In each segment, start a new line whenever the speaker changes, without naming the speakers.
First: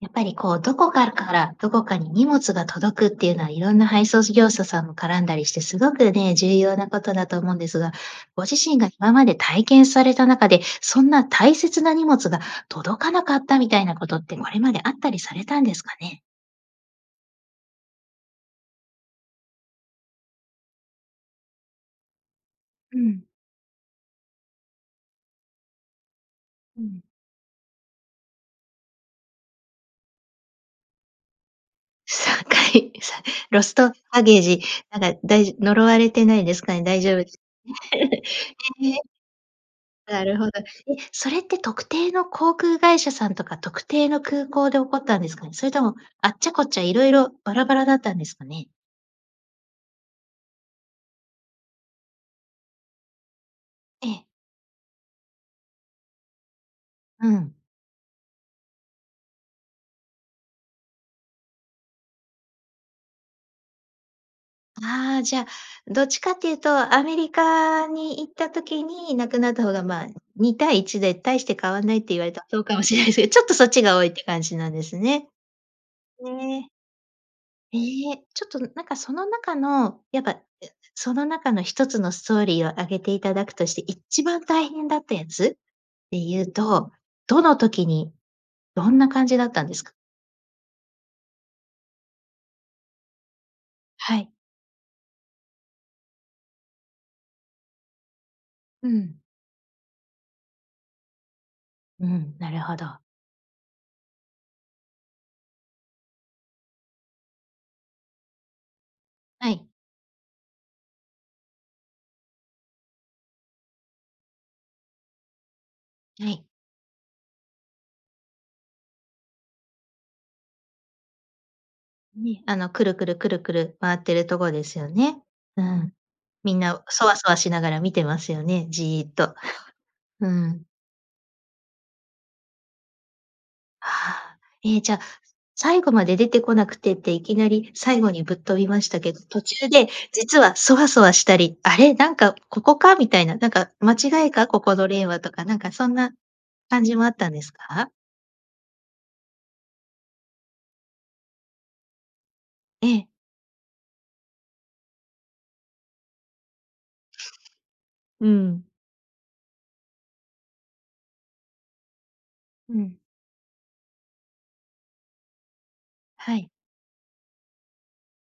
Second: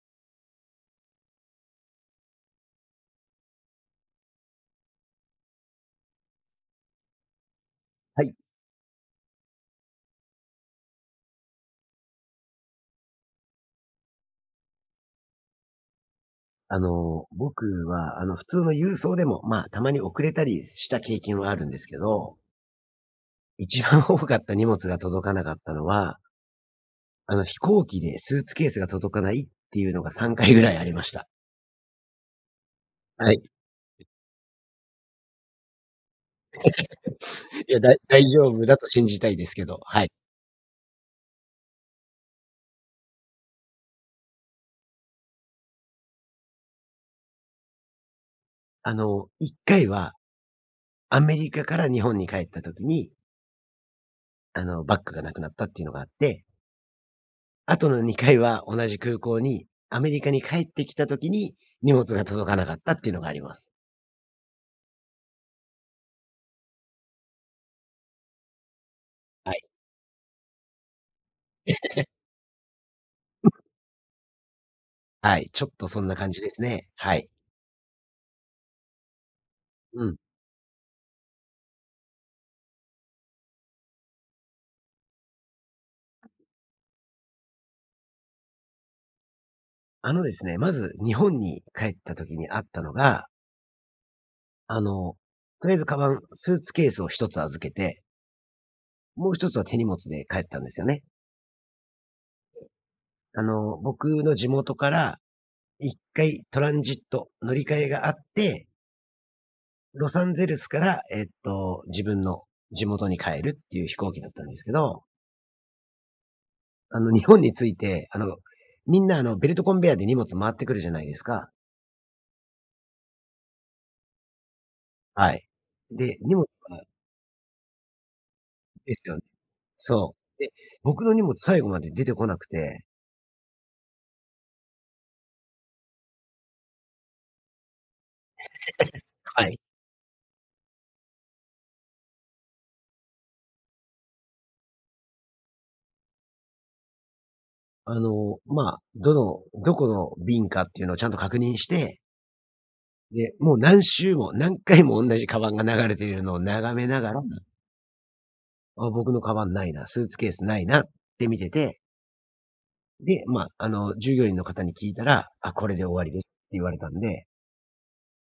やっぱりこう、どこかから、どこかに荷物が届くっていうのはいろんな配送事業者さんも絡んだりして、すごくね、重要なことだと思うんですが、
はい。
ご自身が今まで体験された中で、そんな大切な荷物が届かなかったみたいなことって、これまであったりされたんですかね？
あの、僕は、あの普通の郵送でも、ま、たまに遅れたりした経験はあるんですけど
うん。
一番多かった荷物が届かなかったのは
うん。
あの、飛行機でスーツケースが届かないっていうのが、3回ぐらいありました。
3回！さ
はい。
ロストバゲージ、なんか、だいじ呪われてないです かね？大丈夫で
いや、だい大丈夫だ
え、
と
ね。
信じたいですけど、はい。
なるほど。え、それって特定の航空会社さんとか特定の空港で起こったんですかね？それとも、あっちゃこっちゃ、いろいろ、バラバラだったんですかね？
あの、1回は、アメリカから日本に帰った時に
ええ。
あの、バッグが無くなったっていうのがあって。
うん。
後の2回は、同じ空港に、アメリカに帰ってきた時に、荷物が届かなかったっていうのがあります。
ああ、じゃあどっちかっていうとアメリカに行った時になくなっ
はい。
た方がまあ、2対1で大して変わんないっ て言われた、そうかもしれないすけど、ちょっと そっちが多いって感じなんですね。
はい、ちょっとそんな感じです
ええ。
ね。はい。
ええ、ちょっと、ん、なんかその中の、
うん。
やっぱ、え、その中の1つのストーリーを挙げていただくとして、一番大変だったやつでいうと、どの時にどんな感じだったんですか？
あのですね、まず日本に帰った時にあったのが
はい。
あの、とりあえずカバン、スーツケースを1つ預けて
うん。
もう1つは手荷物で帰ったんですよね。
うん、なるほど。
あの、僕の地元から1回トランジット乗り換えがあって
はい。
ロサンゼルスからえっと、自分の地元に帰るっていう飛行機だったんですけど
はい。
あの、日本に着いて、あの、みんな、あの、ベルトコンベアで荷物回ってくるじゃないですか
ね、あのくるくる、くるくる回ってるとこですよね。
はい。
うん。
で、荷物
みんなそわそわしながら見てますよね、
で
ジ
す
ーっ
よ。
と、
そ
う
う。で、
ん。
僕の荷物最後まで出てこなくて
はあ。え、じゃ、最後まで出てこなくてって、いきなり最後にぶっ飛びましたけど、途
はい。
中で、実はそわそわしたり、あれ、なんか、ここか？みたいな、なんか、間違いか？ここの例はとか、なんか、そんな感じもあったんですか？
あの、まあ、どの、どこの便かっていうのをちゃんと確認して
ええ。
で、もう何周も、何回もおんなじ鞄が流れているのを眺めながら
うん。
「あ、僕の鞄、無いな。スーツケース、無いな」って、見てて
うん。
で、まあ、あの、従業員の方に聞いたら、「あ、これで終わりです」
は
って
い。
言われたんで。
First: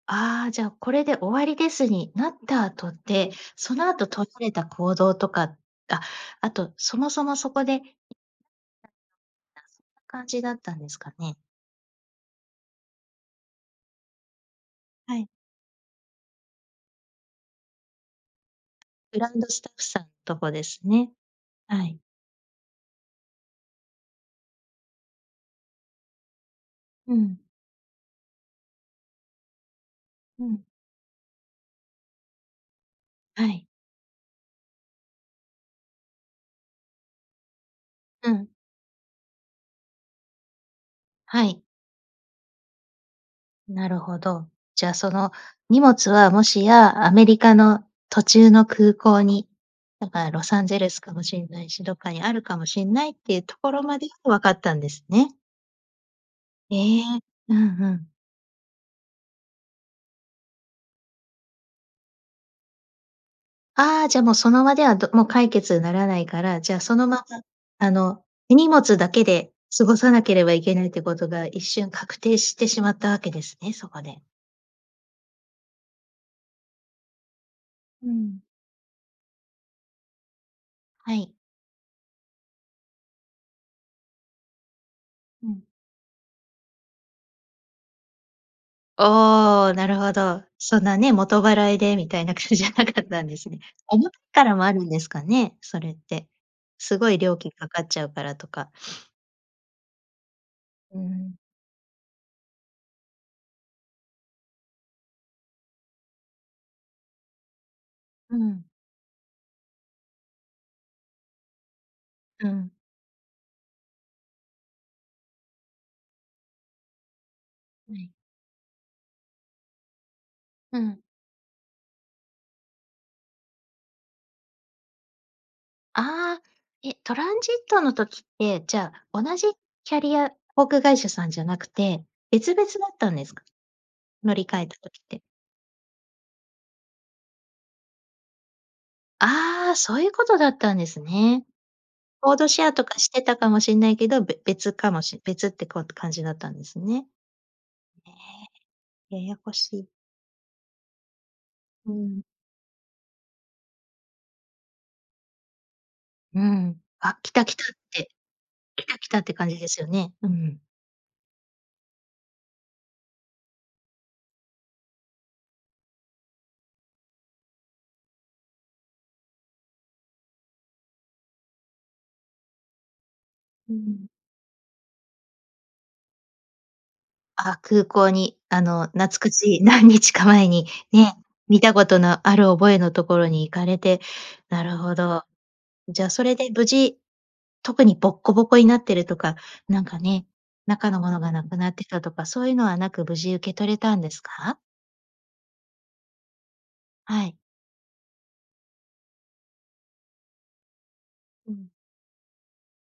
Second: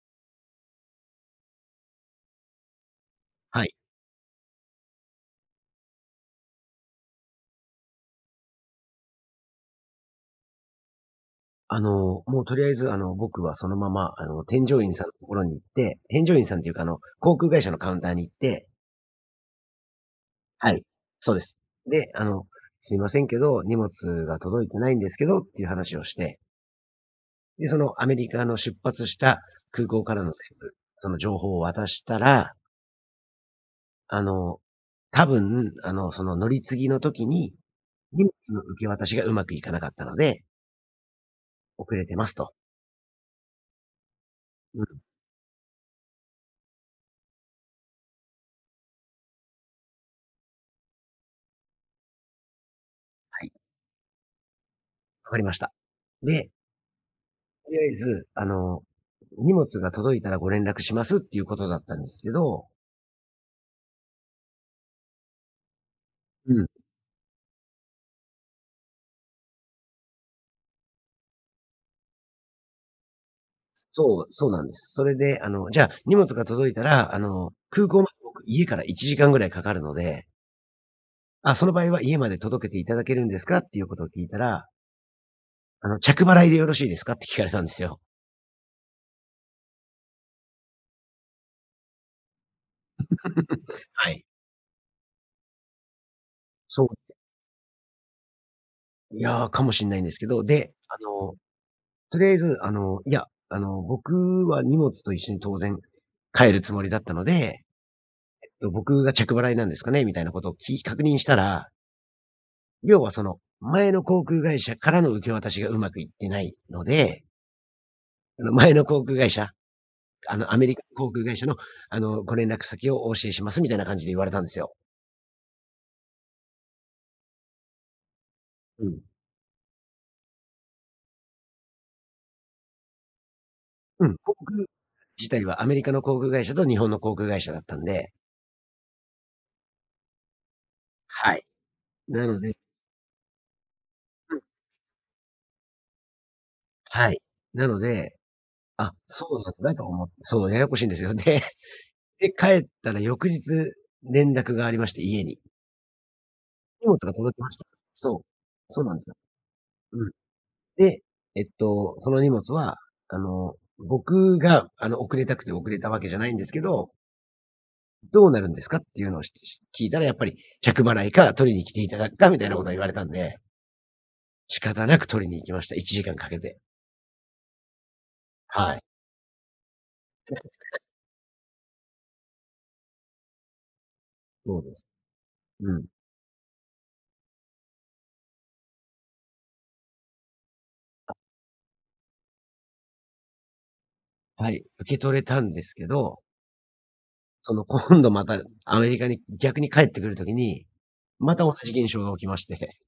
ああ、じゃ、これで終わりですになった後って、
はい。
その後とられた行動とか、あ、あと、そもそもそこで [unintelligible] 感じだったんですかね？
あの、もうとりあえず、あの、僕はそのまま、あの、添乗員さんの
はい。
所に行って添乗員さんっていうか、あの、航空会社のカウンターに行って
グランドスタッフさんとこで
は
す
い、
ね。
そうです。
はい。
で、あの、すみませんけど、荷物が届いてないんですけどっていう話をして。
うん。
で、そのアメリカの出発した空港からの
う
全
ん。
部、その情報を渡したら
はい。
あの、多分、あの、その乗り継ぎの時に、荷
う
物
ん。
の受け渡しがうまくいかなかったので
はい。
遅れてますと。
なるほど。
う
じゃあ、
ん。
その荷物は、もしやアメリカの途中の空港に、だからロサンゼルスかもしんないし、どっかにあるかもしんないっていう
はい。
ところまで、分かったんですね。
分かりました。で
ええ、う
とり
んう
あえ
ん。
ず、あの、荷物が届いたら、ご連絡しますっていう事だったんですけど
ああ、じゃあ、もう、その場では、どもう解決ならないか
う
ら、
ん。
じゃあ、そのまま、あの、手荷物だけで過ごさなければいけないという事が、一瞬、確定してしまったわけですね、
す
そこで。
そう、そうなんです。それで、あの、じゃあ、荷物が届いたら、あの、空港ま
う
で
ん。
僕、家から1時間ぐらいかかるので
はい。
「あ、その場合は、家まで届けて頂けるんですか？」っていう事を聞いたら
うん。
あの「着払いでよろしいですか？」って聞かれたんですよ。
おお、なるほど。そんなね、元払いでみたいな感じじゃなかったんですね。おも、
はい。
からもあるんですかね？それって。
そう。
すごい料金かかっちゃうからとか。
いや、かもしんないんですけど。で、あ
うー
の、
ん。
とりあえず、あの、いや、あの、僕は荷物と一緒に当然帰るつもりだったので、
う
えっ
ん。
と僕が、「着払いなんですかね？」みたいなことをき確認したら
うん。
要は、その、前の航空会社からの受け渡しがうまくいってないので。
うん。
あの、前の航空会社、あの、「アメリ
う
カ
ん。
航空会社の、あの、ご連絡先をお教えします」みたいな感じで言われたんですよ。
ああ、え、トランジットの時って、じ
う
ゃ
ん。
あ、同じキャリア航空会社さんじゃなくて別々だったんですか？
うん、
乗
航
り換
空
えた時って。
自体は、アメリカの航空会社と日本の航空会社だったんで
ああ、そういうことだったんです
は
ね。
い。な
コー
の
ド
で
シェアとかしてたかもしんないけど、
う
べ
ん。
別かもし別って、こうと、感じだったんですね。
はい。なので、あ、
ええ、
そ
やや
うな
こし
んだと
い。
思ってそう、ややこしいんですよね。
うん。
で、帰ったら翌日、連絡がありまして、家に。
うん、
荷物が
あ、来
届き
た
ま
来
し
た
た。
って、
そう、そう
来
なん
た
です
来
よ。
たって感じですよ
うん。
ね。うん。
で、えっと、その荷物は、あの、僕があの、遅れたくて遅れたわけじゃないんですけど「どうなるんですか？」っていうのをひし聞いたら、やっぱり、着払いか取りに来ていただくかみたいなことを言われたんで
うん。
仕方なく取りに行きました。1時間かけて。
あ、空港にあ
はい。
の、なつくち、何日か前に ね、見たことのある覚えのところに行かれて、
そう
な
で
るほど。
うん。
じゃそれで無事、特にボッコボコになってるとか、なんかね、中のものがなくなってたとかそういうのはなく、無事受け取れたんです
は
か？
い、受け取れたんですけど
はい。
その、今度またアメリカに逆に帰ってくる時に、また
う
同
ん。
じ現象が起きまして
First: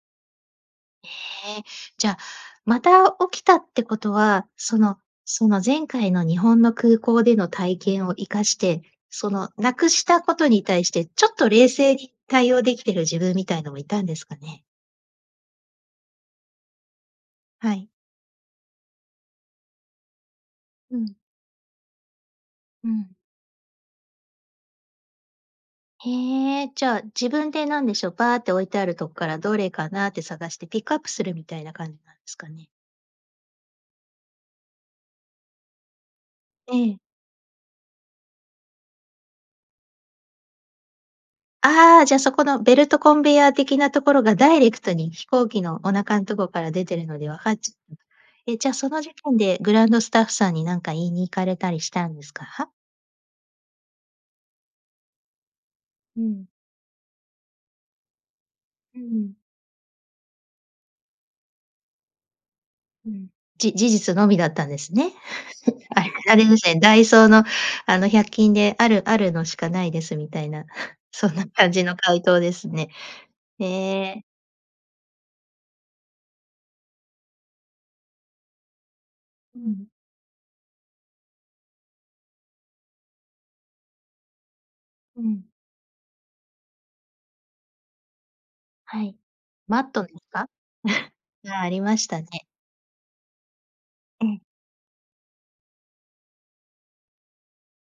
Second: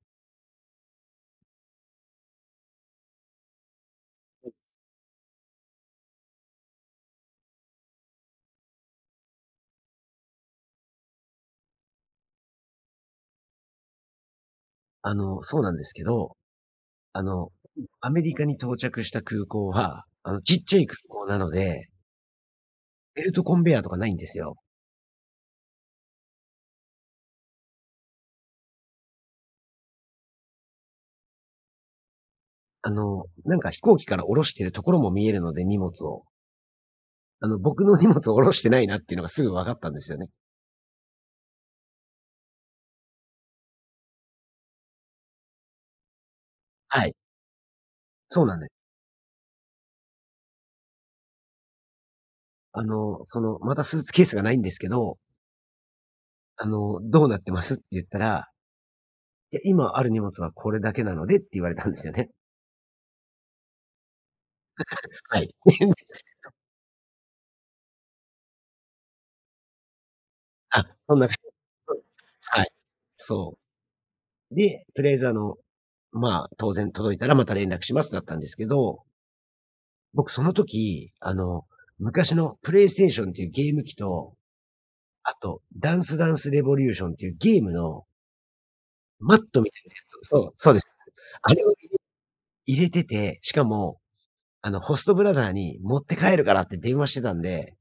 へえ。じゃ、また起きたってことは、そのその前回の日本の空港での体験を生かして、その、なくしたことに対して、ちょっと冷静に対応できてる自分みたいなのもいたんですかね？
あの、そうなんですけど。あの、ん、
はい。
アメリカに到着した空港は、あの、ちっちゃい
う
空
ん。
港なので
うん。
ベルトコンベヤーとかないんですよ。
へえ、じゃあ自分でなんでしょう、バーて置いてあるとっからどれかなって探してピックアップするみたいな感じなんですかね。
あの、なんか飛行機から降ろしているところも見えるので、荷物を。
ええ。
あの、僕の荷物を降ろしてないなっていうのがすぐ分かったんですよね。
ああじゃそこのベルトコンベヤー的なところがダイレクトに飛行機のお腹んとこから出て
は
る
い。
のでわかっちゃった。
そうな
え、
ん
じ
で。
ゃあ、その時点でグランドスタッフさんに何か言いに行かれたりしたんですか？
「あの、その、またスーツケースがないんですけど」
うん。
「あの、どうなってます」て言ったら。
うん。
いや、今ある荷物はこれだけなのでって言われたんですよね。
うん、じ事実のみだったんですね。
はい。
あれ ですね、ダイソーのあの百均である、あるのしかないですみたいな
あ、そんな
そん
感じ。
な感じの
うん、
回答で
は
す
い。
ね。
そ
へえ。
う。で、とりあえずあの、ま、当然届いたらまた連絡しますだったんですけど
うん。
僕その時、あの、昔のプレイステーションっていうゲーム機と、
う
あ
ん。
と、ダンスダンスレボリューションっていうゲームの
はい。
マットみた
マ
い
ッ
なや
トで
つをそ
か？
う、そうです。あ
が、
れ
あ
を
り
入れ
ましたね。
入れてて、しかも、
うん。
あの、ホストブラザーに「持って帰るから」って電話してたんで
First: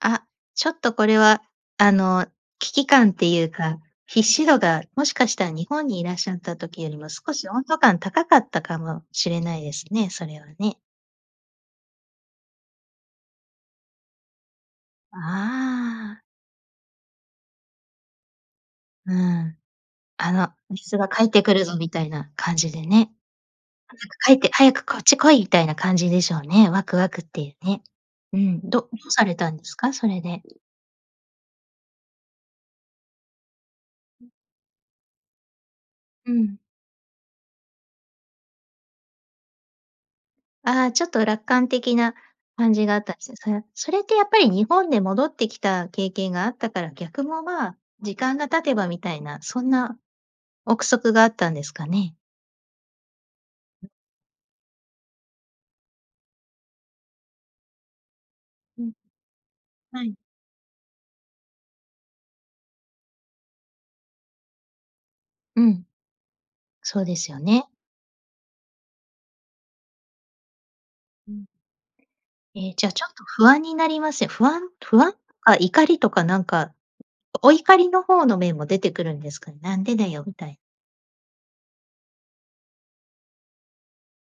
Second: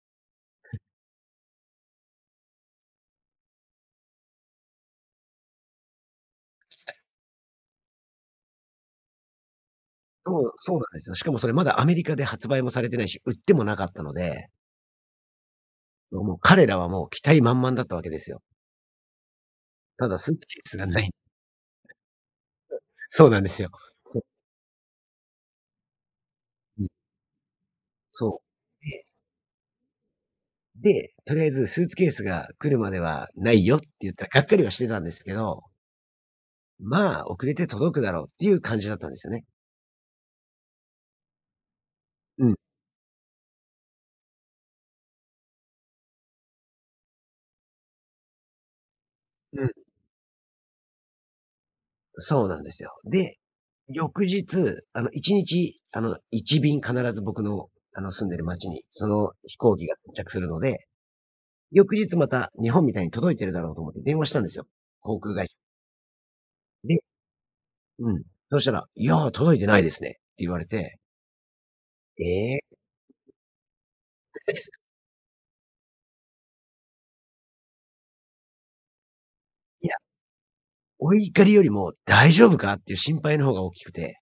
あ、ちょ っとこれは、あの、危機感っていうか必死度が、もしかしたら日本にいらっしゃった時より も、少し温度感高かったかもしれないですね、それ
そ
は
う、そ
ね。
うなんですよ。しかも、それまだアメリカで発売もされてないし、売ってもなかったので
ああ。
ど、もう、彼らはもう、期待満々だったわけですよ。
うん、
ただス
あ
ーツ
の、
ケース
み
が
す
無
が
い
帰ってくるぞ、みたいな感じでね。
そうなんですよ。
早く 帰って早くこっち来いみたいな感じでしょうね、ワ
うん。
クワクっていうね、う
そ
ん、どど
う。で
うされたんですか？それで。
で、とりあえず「スーツケースが来るまではないよ」って言った
うん。
がっかりはしてたんですけど
うん。
まあ、遅れて届くだろうっていう感じだったんですよね。
ああ、ちょっと楽観的な
うん。
感じがあったんですよね、そやそれってやっぱり日本で戻ってきた経験があったから、逆もまあ、時間が経てばみたいな、そ
う
ん
ん。
な憶測があったんですかね？
そうなんですよ。で、
うん。
翌日あの、1日、あの、1便必ず僕の、あの、住んでる街に
うん。
その、飛行機が
は
到
い。
着するので、翌日また、日本みたいに届いてるだろうと思って電話したんですよ、航空がい
うん。
で、
そうですよね。
うん、そしたら「いや、届いてないですね」って言われて
うん。
ええ。
ええ、じゃあちょっと不安になりますよ。不安 不安とか怒りとかなんか、おお怒りの方の面も出てくるんですか、なん
いや。
でだよ、みたい。
お怒りよりも大丈夫かっていう心配の方が大きくて。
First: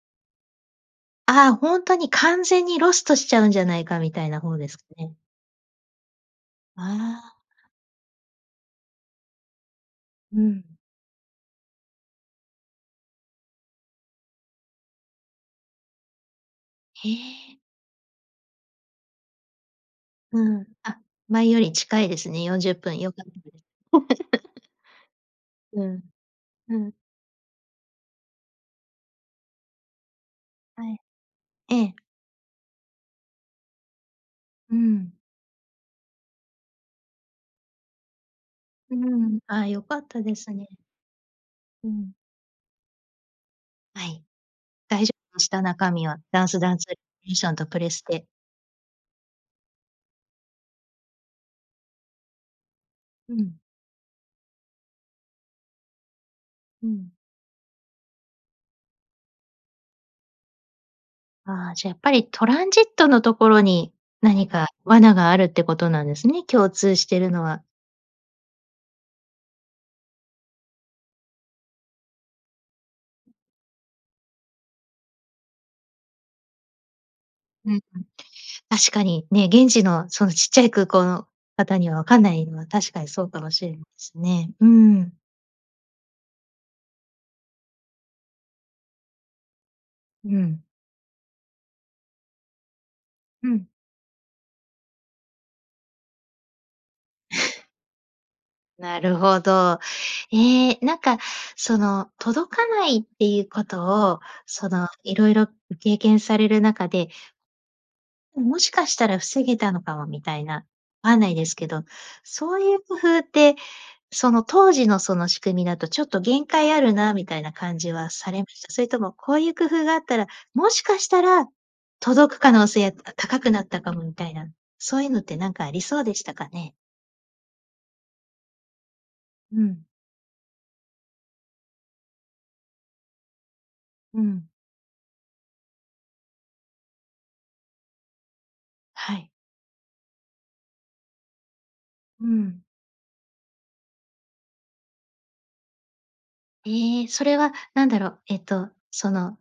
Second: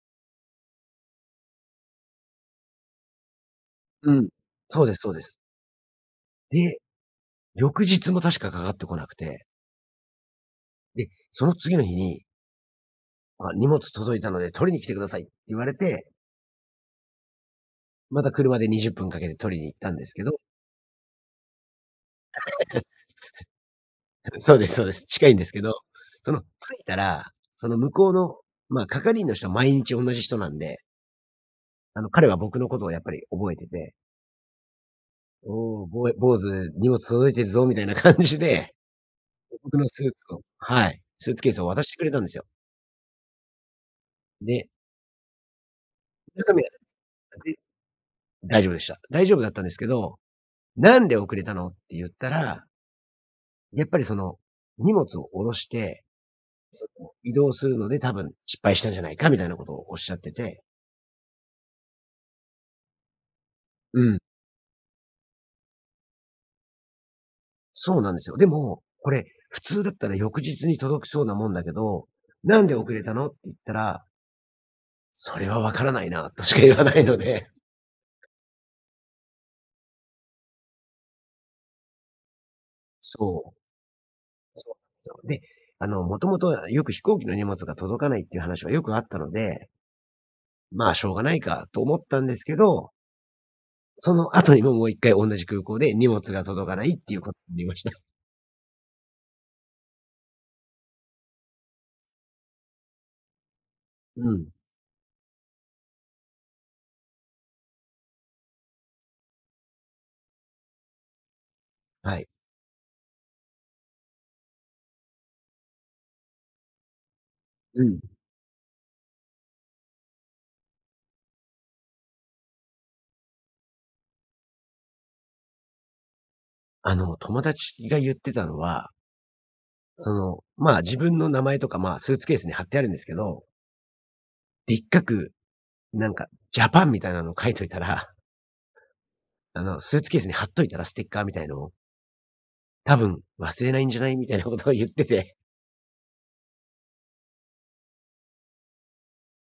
ああ、本当に完全にロストしちゃうんじゃないか
う
みた
ん。
いな方です
そ
か
うですそう
ね。
です。で、
ああ。
翌日も確か、かかってこなくて。
うん。
で、その次の日に「あ、荷物届いたので取りに来てください」って言われて。
へえ。
また車で20分かけて取りに行ったんですけど。
うん。あ、前より近いですね。40分。良かったです。
そうで すそうです。近いんですけど。
うん、
その
う
着い
ん。
たら、その向こうの、ま、係員の人は毎日おんなじ人なんで。
はい。ええ。
あの、彼は僕のことをやっぱり覚えてて。
うーん。
「おお、ぼ坊主、荷物届いてるぞ」みたいな感じで。
うーん。
で、
あ、
僕
よ
の
か
スー
った
ツ
で
を
すね。
はい。スーツケースを渡
う
してくれ
ん。
たんですよ。
はい。
で。
大丈夫でした？中身は。ダン
中
ス
身は
ダ
ね
ンス、リューシ
無
ョン
事
とプレステ。
大丈夫でした。大丈夫だったんですけど、「なんで遅れたの？」って言ったら
うん。
やっぱり、その、荷物を降ろして、そ
う
の、
ん。
移動するので多分失敗したんじゃないか、みたいなことをおっしゃってて。
ああ、じゃあ、やっぱりトランジットのところに
うん。
何か罠があるってことなんですね、共通してるのは。
そうなんですよ。でも、「これ、普通だったら翌日に届きそうなもんだけど、なんで遅れたの？」って言ったら「それは分からないな」としか言わないので。
うんうん。確かにね、現地のそのちっちゃい空港の方には、分かんないのは確かにそうか
そ
も
う。
しれないすね。うー
そうすよ、
ん。
で、あの、元々よく飛行機の荷物が届かないっていう話がよくあったので
うん。
「まあ、しょうがないか」と思ったんですけど
うん。
その後にも、もう1回同じ空港で荷物が届かないっていうこに ました。
なるほど。ええ。なんかその、届かないっていうことを
うん。
その、色々ご経験される中でうん、もしかしたら防げたのかもみたいな、わんないですけど、
はい。
そういう工夫ってその当時のその仕組みだとちょっと限界あるな、みたいな感
う
じ
ん。
はされました？それともこういう工夫があったら、もしかしたら届く可能性、あ、高くなったかもみたいな、そういうのってなんかありそうでしたかね？
あの、友達が言ってたのは
うん。
その、まあ、自分の名前とか、まあ、スーツケースに貼ってあるんですけど。
うん。
でっかく、なんかジャパンみたいなのを書いといたら
はい。
あの、スーツケースに貼っといたら、ステッカーみたいのを。
うん。
多分、忘れないんじゃない、みたいな事を言ってて
ええ、それは何だろう、えっと、その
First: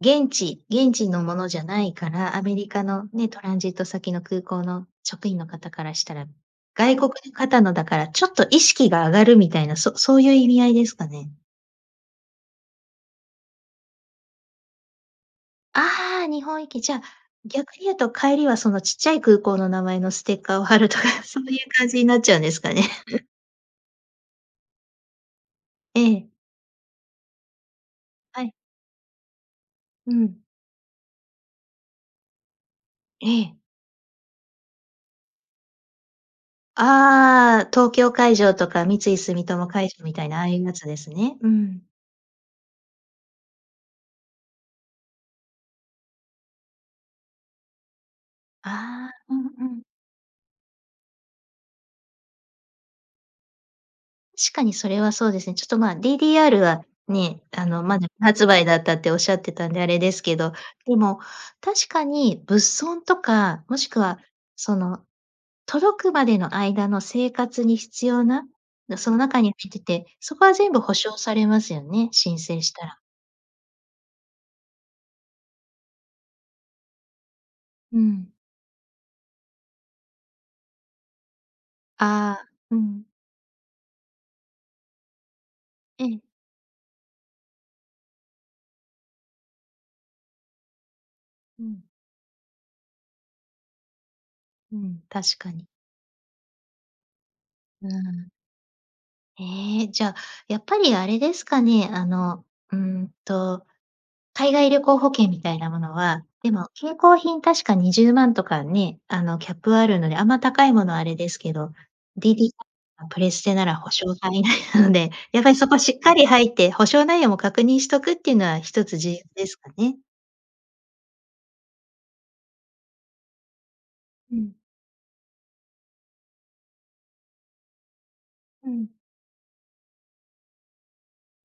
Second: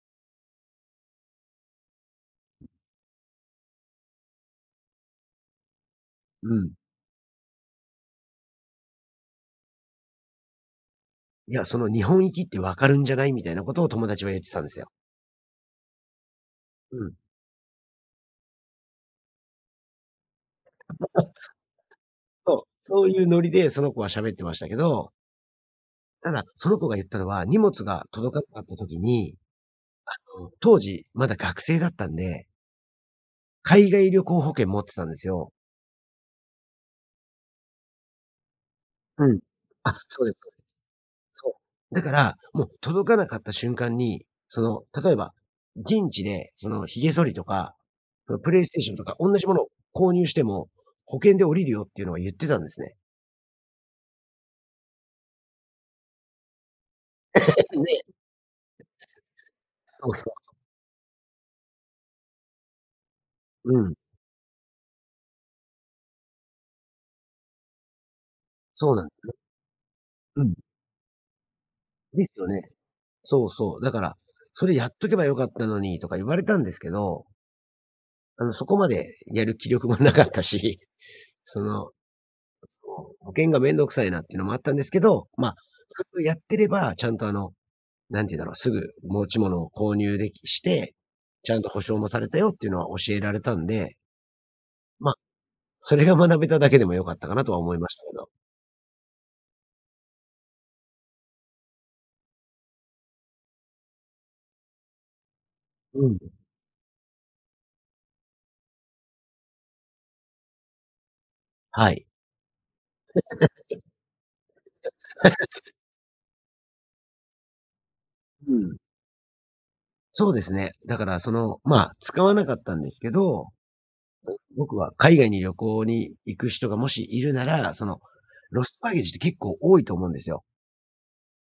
現地現地のものじゃないから、アメリカのね、トランジット先の空港の職員の方からしたら、
うん。
外国の方のだから、ちょっと意識が上がるみたいな、そそう言う意味合いですかね。
いや、その「日本行きって分かるんじゃない？」みたいな事を友達は言ってたんですよ。
ああ、日本行き。じ
う
ゃ、
ん。
逆に言うと帰りは、その小っちゃい空港の名前のステッカーを貼ると か、そういう感じになっちゃうんです
そう、
かね。
そういう ノリで、その子は喋ってましたけど
ええ。
ただ、その子が言ったのは、荷物が届か
はい。
なかった時に、
うん。
あの、当時、まだ学生だったんで
ええ。
海外旅行保険持ってたんですよ。
ああ、東京海上とか三井
うん。
住友海
あ、
上み
そ
た
う
い
です
な、あ
そ
あ
う
いう
で
やつです
す。
ね。う
そ
ん。
う。だから、もう届かなかった瞬間に、その、例えば現地で、その髭剃りとか、そのプレイステーションと
あ
か
あ、
おん
う
な
ん
じもの
う
を
ん。
購入しても、保険で下りるよっていうのは言ってたんですね。
確かに、それはそうですね。ちょっと、ま、DDR はね、あ の、ま
ね。
だ未発売だったっておっしゃってたんで、あれ
そ
で
う
す
そ
けど。
う。
でも、確かに物損とか、も
う
し
ん。
くは、その、届くまでの間の生活に必要な
そう
の、
なん
そ
で
の
すよ。
中に入ってて、そ
う
こは
ん。
全部補償されますよね、
で
申
すよ
請
ね。
したら。
そうそう。だから、「それ、やっとけば良かったのに」とか言われたんですけど。
うん。
うん、そこまでやる気力もなかったし、その、
ああ、うん。
保険が面倒くさいなっていうのもあったんですけど、ま、そ
ええ。
れをやってれば、ちゃんと、あの、何て言うんだろう、すぐ持ち物を購入できして、ちゃ
う
んと保
ん。
証もされたよっていうのは教えられたんで
うん、
ま、
確かに。
それが学べただけでも良かったかな、とは思いま
う
したけど。
ん。ええ。じゃ、やっぱり、あれですかね、あの、うーんと、海外旅行保険みたいなもの
うん。
は、でも、携行品確か20万とかね、あの、キャップあるので、あんま高いものはあれですけど、
はい。
DDR やプレステなら保証範 囲内なので、やはりそ こしっかり入って、保証内容も確認しとくっての
う
は
ん。
一つ重要ですかね。
そうですね。だから、その、まあ、使わなかったんですけど、ぼ
うん。
僕は海外に旅行に行く人がもしいるなら、その、ロ
う
スト
ん。
パゲージって結構多いと思うんですよ。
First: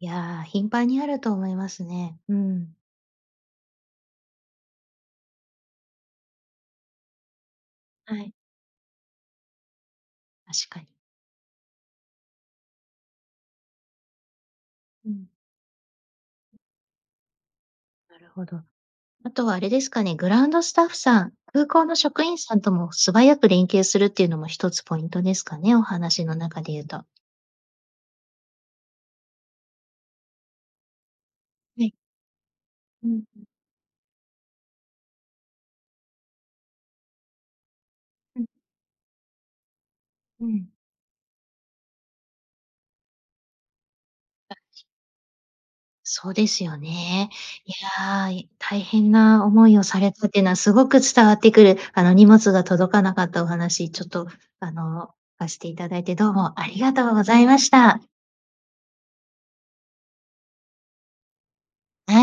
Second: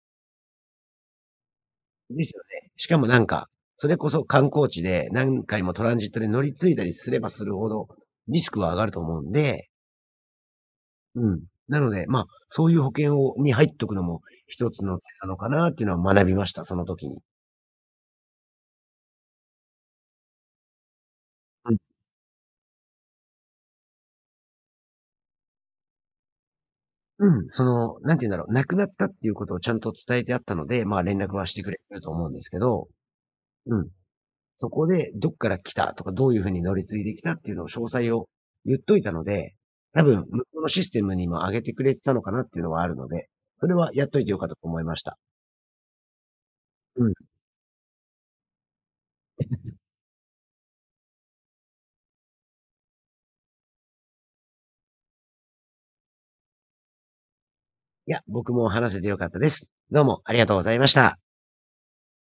いや、頻繁にあると思いますね。
です
う
よね。
ん。
しかも、なんか、それこそ観光地で何回もトランジットに乗り継いだりすればするほど、
はい。
リスクは上がると思うんで。
確かに。
うん。なので、ま、そういう保険をに入っとくのも一つの手
う
な
ん。
のかなっていうのを学びました、その時に。
なるほど。あとはあれですかね、グラウンドスタッフさん、空
うん。
港の職員さんとも素早く連携するっていうのも一つポイントですかね、お話の中で言うと。
うん。その、何て言うんだろ、無くなったっていうことをちゃんと伝えてあったので、ま、連絡はしてくれ
はい。
てると思うんですけど
うん。
うん。そこで、どっから来たとか、どういう風に乗り継いできたっていうのを詳細を
うん。
言っといたので、多分向
う
こうの
ん。
システムにも上げてくれてたのかなっていうのはあるので、それはやっといて良かったと思
[unintelligible]
いました。
そうですよ
うん。
ね。いや、い大変な思い をされたってのは、すごく伝わってくる、あの、荷物が届かなかったお話、ちょっと、あの、さしていただいて、どうもありがとうございました。
いや、僕も話せて良かったです。どうもありがとうございました。
な [unintelligible]